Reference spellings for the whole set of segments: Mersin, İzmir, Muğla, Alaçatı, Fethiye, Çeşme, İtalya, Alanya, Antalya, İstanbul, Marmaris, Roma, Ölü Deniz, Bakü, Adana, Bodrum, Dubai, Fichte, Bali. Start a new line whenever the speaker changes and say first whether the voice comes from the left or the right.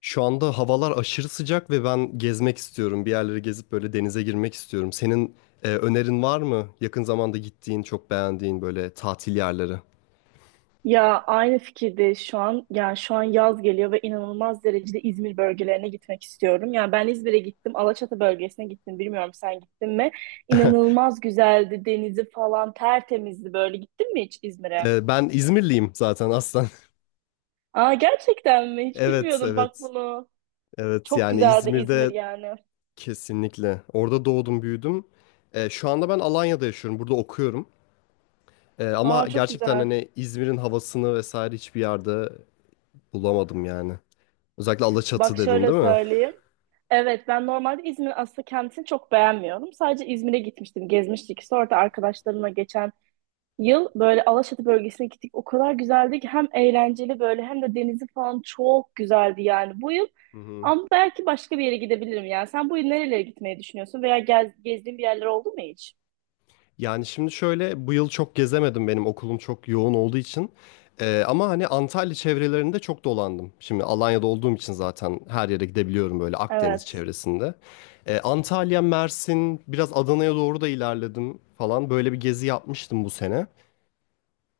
left: Şu anda havalar aşırı sıcak ve ben gezmek istiyorum. Bir yerleri gezip böyle denize girmek istiyorum. Senin önerin var mı? Yakın zamanda gittiğin, çok beğendiğin böyle tatil yerleri.
right: Ya aynı fikirde şu an, yani şu an yaz geliyor ve inanılmaz derecede İzmir bölgelerine gitmek istiyorum. Yani ben İzmir'e gittim, Alaçatı bölgesine gittim. Bilmiyorum, sen gittin mi? İnanılmaz güzeldi, denizi falan tertemizdi böyle. Gittin mi hiç İzmir'e?
left: Ben İzmirliyim zaten aslen.
right: Aa, gerçekten mi? Hiç
left: Evet,
right: bilmiyordum, bak
left: evet.
right: bunu.
left: Evet
right: Çok
left: yani
right: güzeldi İzmir
left: İzmir'de
right: yani.
left: kesinlikle. Orada doğdum, büyüdüm. Şu anda ben Alanya'da yaşıyorum. Burada okuyorum.
right: Aa,
left: Ama
right: çok
left: gerçekten
right: güzel.
left: hani İzmir'in havasını vesaire hiçbir yerde bulamadım yani. Özellikle Alaçatı
right: Bak
left: dedin
right: şöyle
left: değil mi?
right: söyleyeyim. Evet, ben normalde İzmir aslında kendisini çok beğenmiyorum. Sadece İzmir'e gitmiştim, gezmiştik. Sonra da arkadaşlarımla geçen yıl böyle Alaçatı bölgesine gittik. O kadar güzeldi ki, hem eğlenceli böyle hem de denizi falan çok güzeldi yani bu yıl.
left: Hı hı.
right: Ama belki başka bir yere gidebilirim yani. Sen bu yıl nerelere gitmeyi düşünüyorsun veya gezdiğin bir yerler oldu mu hiç?
left: Yani şimdi şöyle bu yıl çok gezemedim benim okulum çok yoğun olduğu için. Ama hani Antalya çevrelerinde çok dolandım. Şimdi Alanya'da olduğum için zaten her yere gidebiliyorum böyle Akdeniz
right: Evet.
left: çevresinde. Antalya, Mersin, biraz Adana'ya doğru da ilerledim falan. Böyle bir gezi yapmıştım bu sene.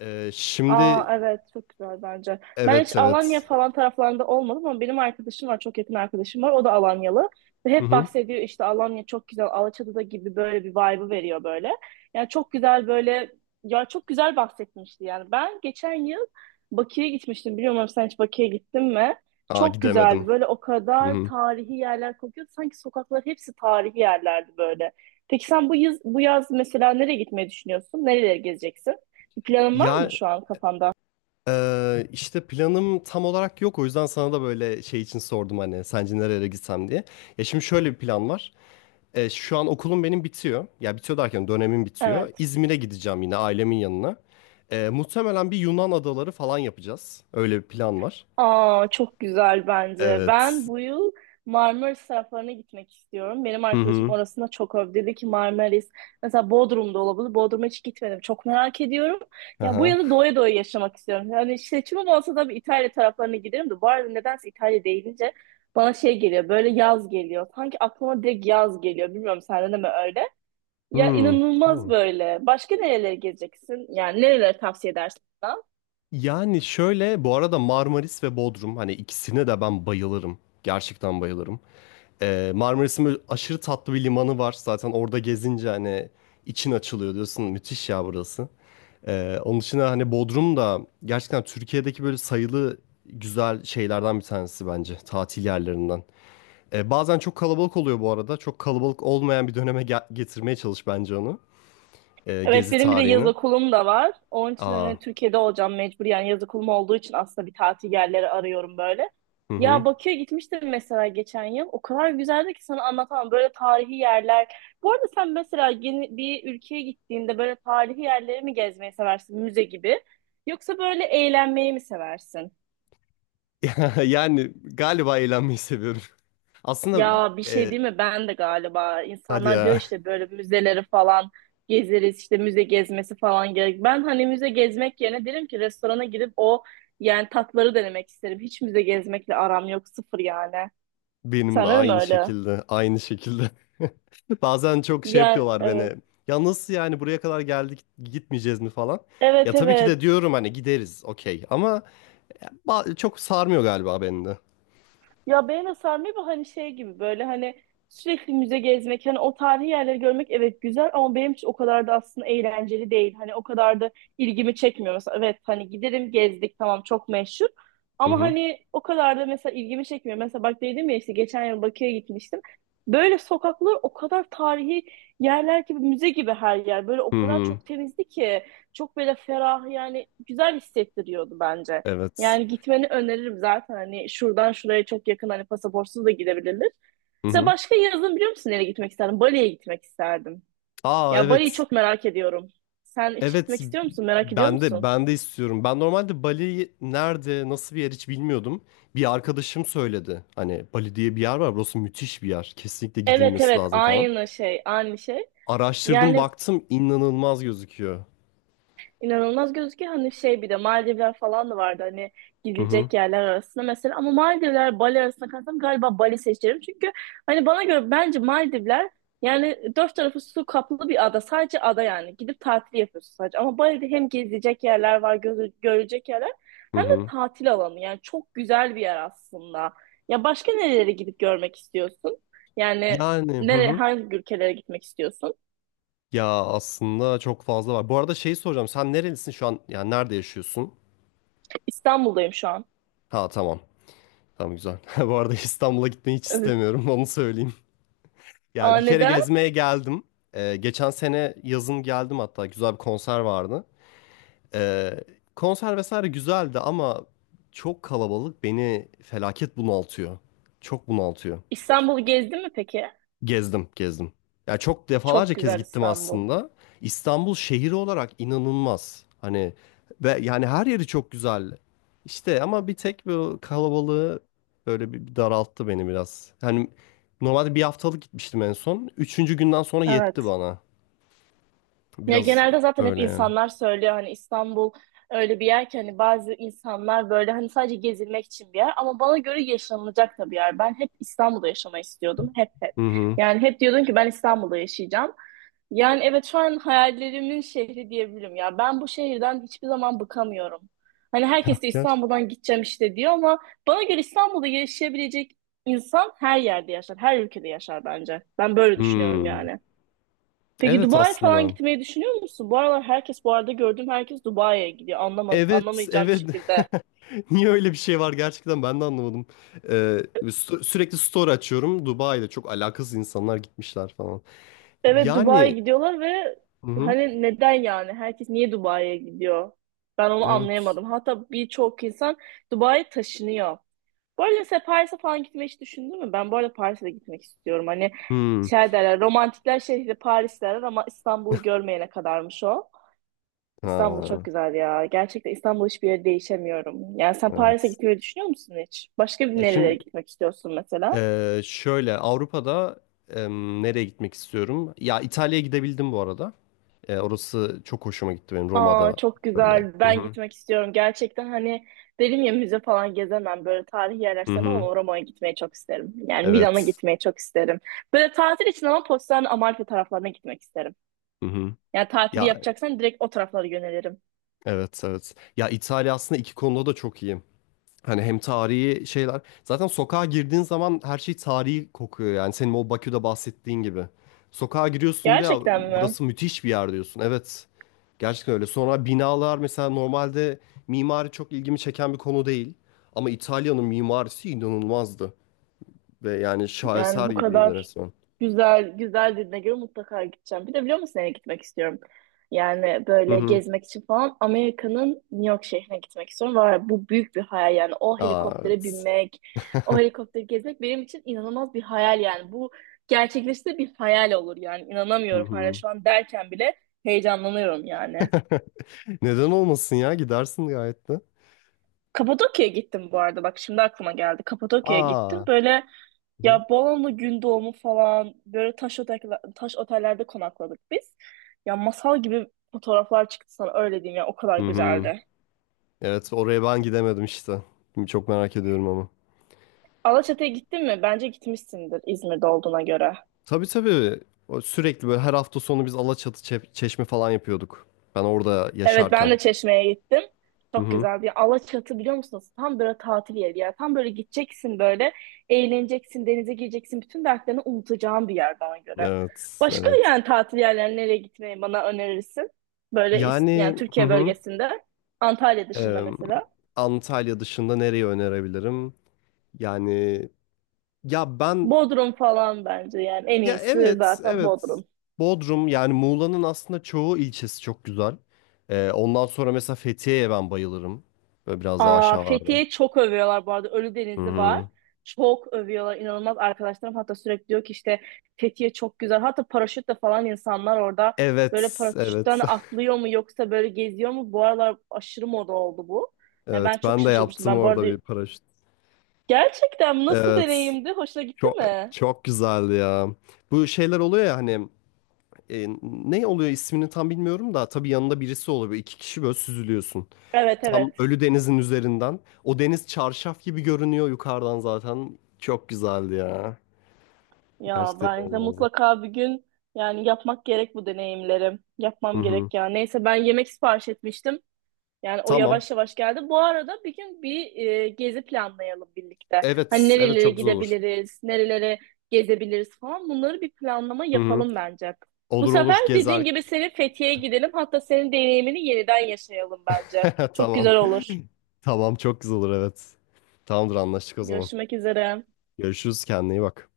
left: Şimdi
right: Aa, evet, çok güzel bence. Ben hiç
left: evet
right: Alanya
left: evet.
right: falan taraflarında olmadım ama benim arkadaşım var, çok yakın arkadaşım var, o da Alanyalı. Ve
left: Hı
right: hep
left: hı.
right: bahsediyor işte, Alanya çok güzel, Alaçatı'da gibi böyle bir vibe'ı veriyor böyle. Yani çok güzel böyle, ya çok güzel bahsetmişti yani. Ben geçen yıl Bakü'ye gitmiştim, bilmiyorum sen hiç Bakü'ye gittin mi?
left: Aa
right: Çok güzeldi
left: gidemedim.
right: böyle, o
left: Hı
right: kadar
left: hı.
right: tarihi yerler kokuyordu sanki, sokaklar hepsi tarihi yerlerdi böyle. Peki sen bu yaz, bu yaz mesela nereye gitmeyi düşünüyorsun? Nereleri gezeceksin? Bir planın var
left: Ya
right: mı şu an kafanda?
left: işte planım tam olarak yok. O yüzden sana da böyle şey için sordum hani sence nerelere gitsem diye. Ya şimdi şöyle bir plan var. Şu an okulum benim bitiyor. Ya bitiyor derken dönemim bitiyor.
right: Evet.
left: İzmir'e gideceğim yine ailemin yanına. Muhtemelen bir Yunan adaları falan yapacağız. Öyle bir plan var.
right: Aa, çok güzel bence. Ben
left: Evet.
right: bu yıl Marmaris taraflarına gitmek istiyorum. Benim
left: Hı
right: arkadaşım
left: hı.
right: orasına çok övdü. Dedi ki Marmaris mesela, Bodrum'da olabilir. Bodrum'a hiç gitmedim. Çok merak ediyorum. Ya bu
left: Aha.
right: yılı doya doya yaşamak istiyorum. Yani seçimim olsa da bir İtalya taraflarına giderim de. Bu arada nedense İtalya deyince bana şey geliyor. Böyle yaz geliyor. Sanki aklıma direkt yaz geliyor. Bilmiyorum, sende de mi öyle? Ya
left: Hmm.
right: inanılmaz
left: Tamam.
right: böyle. Başka nerelere gezeceksin? Yani nerelere tavsiye edersin?
left: Yani şöyle bu arada Marmaris ve Bodrum hani ikisine de ben bayılırım. Gerçekten bayılırım. Marmaris'in böyle aşırı tatlı bir limanı var. Zaten orada gezince hani için açılıyor diyorsun. Müthiş ya burası. Onun dışında hani Bodrum da gerçekten Türkiye'deki böyle sayılı güzel şeylerden bir tanesi bence. Tatil yerlerinden. Bazen çok kalabalık oluyor bu arada. Çok kalabalık olmayan bir döneme getirmeye çalış bence onu.
right: Evet,
left: Gezi
right: benim bir de yaz
left: tarihini.
right: okulum da var. Onun için
left: Aa,
right: hani Türkiye'de olacağım mecbur. Yani yaz okulum olduğu için aslında bir tatil yerleri arıyorum böyle.
left: hı hı.
right: Ya Bakü'ye gitmiştim mesela geçen yıl. O kadar güzeldi ki sana anlatamam. Böyle tarihi yerler. Bu arada sen mesela yeni bir ülkeye gittiğinde böyle tarihi yerleri mi gezmeyi seversin? Müze gibi. Yoksa böyle eğlenmeyi mi seversin?
left: Yani galiba eğlenmeyi seviyorum. Aslında
right: Ya bir şey
left: e,
right: değil mi? Ben de galiba,
left: hadi ya,
right: insanlar diyor işte böyle müzeleri falan gezeriz işte, müze gezmesi falan gerek. Ben hani müze gezmek yerine derim ki restorana gidip o yani tatları denemek isterim. Hiç müze gezmekle aram yok, sıfır yani.
left: benim de
right: Sen öyle mi
left: aynı
right: öyle?
left: şekilde, aynı şekilde. Bazen çok şey
right: Ya
left: yapıyorlar beni.
right: evet.
left: Ya nasıl yani buraya kadar geldik gitmeyeceğiz mi falan. Ya
right: Evet,
left: tabii ki de
right: evet.
left: diyorum hani gideriz okey ama çok sarmıyor galiba beni de.
right: Ya beğene sarmıyor bu, hani şey gibi böyle hani sürekli müze gezmek, hani o tarihi yerleri görmek, evet güzel ama benim için o kadar da aslında eğlenceli değil. Hani o kadar da ilgimi çekmiyor. Mesela evet, hani giderim, gezdik, tamam, çok meşhur
left: Hı
right: ama
left: hı.
right: hani o kadar da mesela ilgimi çekmiyor. Mesela bak, dedim ya işte geçen yıl Bakü'ye gitmiştim. Böyle sokaklar o kadar tarihi yerler gibi, müze gibi her yer, böyle o
left: Hı
right: kadar
left: hı.
right: çok temizdi ki, çok böyle ferah yani, güzel hissettiriyordu bence.
left: Evet.
right: Yani gitmeni öneririm zaten. Hani şuradan şuraya çok yakın, hani pasaportsuz da gidebilir.
left: Hı
right: Mesela
left: hı.
right: başka yazın biliyor musun nereye gitmek isterdim? Bali'ye gitmek isterdim.
left: Aa
right: Ya Bali'yi
left: evet.
right: çok merak ediyorum. Sen hiç
left: Evet
right: gitmek istiyor musun? Merak ediyor
left: ben de
right: musun?
left: ben de istiyorum. Ben normalde Bali nerede nasıl bir yer hiç bilmiyordum. Bir arkadaşım söyledi. Hani Bali diye bir yer var. Burası müthiş bir yer. Kesinlikle
right: Evet,
left: gidilmesi
right: evet,
left: lazım falan.
right: aynı şey aynı şey.
left: Araştırdım
right: Yani
left: baktım inanılmaz gözüküyor.
right: İnanılmaz gözüküyor. Hani şey, bir de Maldivler falan da vardı hani
left: Hı hı
right: gidilecek yerler arasında mesela. Ama Maldivler Bali arasında kalsam galiba Bali seçerim. Çünkü hani bana göre bence Maldivler yani dört tarafı su kaplı bir ada. Sadece ada yani. Gidip tatil yapıyorsun sadece. Ama Bali'de hem gezilecek yerler var, görülecek yerler
left: hı
right: hem de
left: hı.
right: tatil alanı. Yani çok güzel bir yer aslında. Ya başka nerelere gidip görmek istiyorsun? Yani
left: Yani hı hı.
right: hangi ülkelere gitmek istiyorsun?
left: Ya aslında çok fazla var. Bu arada şeyi soracağım. Sen nerelisin şu an? Yani nerede yaşıyorsun?
right: İstanbul'dayım şu an.
left: Ha tamam. Tamam güzel. Bu arada İstanbul'a gitmeyi hiç
right: Evet.
left: istemiyorum. Onu söyleyeyim. Ya
right: Aa,
left: bir kere
right: neden?
left: gezmeye geldim. Geçen sene yazın geldim hatta güzel bir konser vardı. Ee, Konser vesaire güzeldi ama çok kalabalık beni felaket bunaltıyor. Çok bunaltıyor.
right: İstanbul'u gezdin mi peki?
left: Gezdim, gezdim. Ya çok defalarca
right: Çok
left: kez
right: güzel
left: gittim
right: İstanbul.
left: aslında. İstanbul şehri olarak inanılmaz. Hani ve yani her yeri çok güzel. İşte ama bir tek bu kalabalığı böyle bir daralttı beni biraz. Hani normalde bir haftalık gitmiştim en son. Üçüncü günden sonra yetti
right: Evet.
left: bana.
right: Ya
left: Biraz
right: genelde zaten hep
left: öyle yani.
right: insanlar söylüyor, hani İstanbul öyle bir yer ki, hani bazı insanlar böyle hani sadece gezilmek için bir yer ama bana göre yaşanılacak da bir yer. Ben hep İstanbul'da yaşamayı istiyordum. Hep, hep.
left: Hı hı.
right: Yani hep diyordum ki ben İstanbul'da yaşayacağım. Yani evet, şu an hayallerimin şehri diyebilirim ya. Ben bu şehirden hiçbir zaman bıkamıyorum. Hani
left: Ya
right: herkes de
left: gerçekten.
right: İstanbul'dan gideceğim işte diyor ama bana göre İstanbul'da yaşayabilecek insan her yerde yaşar, her ülkede yaşar bence. Ben böyle düşünüyorum
left: Hmm.
right: yani. Peki
left: Evet
right: Dubai falan
left: aslında.
right: gitmeyi düşünüyor musun? Bu aralar herkes, bu arada gördüğüm herkes Dubai'ye gidiyor.
left: Evet,
right: Anlamayacağım bir
left: evet.
right: şekilde.
left: Niye öyle bir şey var gerçekten ben de anlamadım. Sürekli story açıyorum. Dubai'de çok alakasız insanlar gitmişler falan.
right: Evet, Dubai'ye
left: Yani,
right: gidiyorlar ve
left: hı hı,
right: hani neden yani? Herkes niye Dubai'ye gidiyor? Ben onu
left: evet.
right: anlayamadım. Hatta birçok insan Dubai'ye taşınıyor. Bu arada mesela Paris'e falan gitmeyi hiç düşündün mü? Ben bu arada Paris'e de gitmek istiyorum. Hani
left: Hmm.
right: şey derler, romantikler şehri Paris derler ama İstanbul'u görmeyene kadarmış o. İstanbul çok
left: Ha,
right: güzel ya. Gerçekten İstanbul hiçbir yere değişemiyorum. Yani sen Paris'e
left: evet.
right: gitmeyi düşünüyor musun hiç? Başka bir
left: Ya
right: nerelere
left: şimdi
right: gitmek istiyorsun mesela?
left: şöyle Avrupa'da nereye gitmek istiyorum? Ya İtalya'ya gidebildim bu arada. Orası çok hoşuma gitti benim,
right: Aa,
left: Roma'da
right: çok
left: böyle.
right: güzel.
left: Hı
right: Ben
left: hı.
right: gitmek istiyorum. Gerçekten hani dedim ya müze falan gezemem. Böyle tarihi yerler
left: Hı
right: sevmem
left: hı.
right: ama Roma'ya gitmeyi çok isterim. Yani Milan'a
left: Evet.
right: gitmeyi çok isterim. Böyle tatil için ama Positano, Amalfi taraflarına gitmek isterim.
left: Hı hı.
right: Yani tatili
left: Ya
right: yapacaksan direkt o taraflara yönelirim.
left: evet evet. Ya İtalya aslında iki konuda da çok iyi. Hani hem tarihi şeyler. Zaten sokağa girdiğin zaman her şey tarihi kokuyor. Yani senin o Bakü'de bahsettiğin gibi. Sokağa giriyorsun ve "Ya
right: Gerçekten mi?
left: burası müthiş bir yer" diyorsun. Evet. Gerçekten öyle. Sonra binalar mesela normalde mimari çok ilgimi çeken bir konu değil. Ama İtalya'nın mimarisi inanılmazdı. Ve yani
right: Yani
left: şaheser
right: bu
left: gibiydi
right: kadar
left: resmen.
right: güzel dediğine göre mutlaka gideceğim. Bir de biliyor musun nereye gitmek istiyorum? Yani
left: Hı
right: böyle
left: hı.
right: gezmek için falan Amerika'nın New York şehrine gitmek istiyorum. Var bu, büyük bir hayal yani, o
left: Aa,
right: helikoptere
left: evet.
right: binmek, o helikopteri gezmek benim için inanılmaz bir hayal yani. Bu gerçekleşse bir hayal olur yani.
left: Hı
right: İnanamıyorum, hala
left: hı.
right: şu an derken bile heyecanlanıyorum yani.
left: Neden olmasın ya? Gidersin gayet de.
right: Kapadokya'ya gittim bu arada, bak şimdi aklıma geldi. Kapadokya'ya gittim
left: Aa.
right: böyle,
left: Hı hı.
right: ya Bolu'nun Gündoğdu falan, böyle taş otel, taş otellerde konakladık biz. Ya masal gibi fotoğraflar çıktı, sana öyle diyeyim ya, o kadar
left: Hı hı.
right: güzeldi.
left: Evet oraya ben gidemedim işte. Şimdi çok merak ediyorum ama.
right: Alaçatı'ya gittin mi? Bence gitmişsindir İzmir'de olduğuna göre.
left: Tabii tabii. O sürekli böyle her hafta sonu biz Alaçatı Çeşme falan yapıyorduk. Ben orada
right: Evet, ben
left: yaşarken.
right: de Çeşme'ye gittim.
left: Hı
right: Çok
left: hı.
right: güzel bir Alaçatı, biliyor musunuz? Tam böyle tatil yeri bir yer. Tam böyle gideceksin böyle, eğleneceksin, denize gireceksin. Bütün dertlerini unutacağın bir yer bana göre.
left: Evet,
right: Başka
left: evet.
right: yani tatil yerlerine nereye gitmeyi bana önerirsin? Böyle yani
left: Yani hı
right: Türkiye
left: hı.
right: bölgesinde Antalya dışında
left: Eee,
right: mesela.
left: Antalya dışında nereyi önerebilirim? Yani ya ben,
right: Bodrum falan bence, yani en
left: ya
right: iyisi
left: evet,
right: zaten
left: evet.
right: Bodrum.
left: Bodrum yani Muğla'nın aslında çoğu ilçesi çok güzel. Ondan sonra mesela Fethiye'ye ben bayılırım. Böyle biraz daha
right: Aa,
left: aşağılarda.
right: Fethiye çok övüyorlar bu arada.
left: Hı
right: Ölüdeniz'i var.
left: hı.
right: Çok övüyorlar. İnanılmaz, arkadaşlarım hatta sürekli diyor ki işte Fethiye çok güzel. Hatta paraşütle falan insanlar orada böyle
left: Evet,
right: paraşütten
left: evet,
right: atlıyor mu yoksa böyle geziyor mu? Bu aralar aşırı moda oldu bu. Yani
left: evet.
right: ben çok
left: Ben de
right: şaşırmıştım.
left: yaptım
right: Ben bu
left: orada
right: arada
left: bir paraşüt.
right: gerçekten nasıl
left: Evet,
right: deneyimdi? Hoşuna gitti
left: çok
right: mi?
left: çok güzeldi ya. Bu şeyler oluyor ya hani ne oluyor ismini tam bilmiyorum da tabii yanında birisi oluyor. Böyle İki kişi böyle süzülüyorsun.
right: Evet,
left: Tam
right: evet.
left: Ölü Deniz'in üzerinden. O deniz çarşaf gibi görünüyor yukarıdan zaten. Çok güzeldi ya.
right: Ya
left: Gerçekten
right: bence
left: inanılmazdı.
right: mutlaka bir gün yani yapmak gerek bu deneyimlerim.
left: Hı
right: Yapmam
left: hı.
right: gerek ya. Neyse, ben yemek sipariş etmiştim. Yani o
left: Tamam.
right: yavaş yavaş geldi. Bu arada bir gün bir gezi planlayalım birlikte. Hani
left: Evet, evet
right: nerelere
left: çok güzel olur.
right: gidebiliriz, nerelere gezebiliriz falan. Bunları bir planlama
left: Hı hı.
right: yapalım bence. Bu
left: Olur
right: sefer
left: olur
right: dediğin
left: gezer.
right: gibi senin Fethiye'ye gidelim. Hatta senin deneyimini yeniden yaşayalım bence. Çok
left: Tamam.
right: güzel olur.
left: Tamam çok güzel olur evet. Tamamdır anlaştık o zaman.
right: Görüşmek üzere.
left: Görüşürüz kendine iyi bak.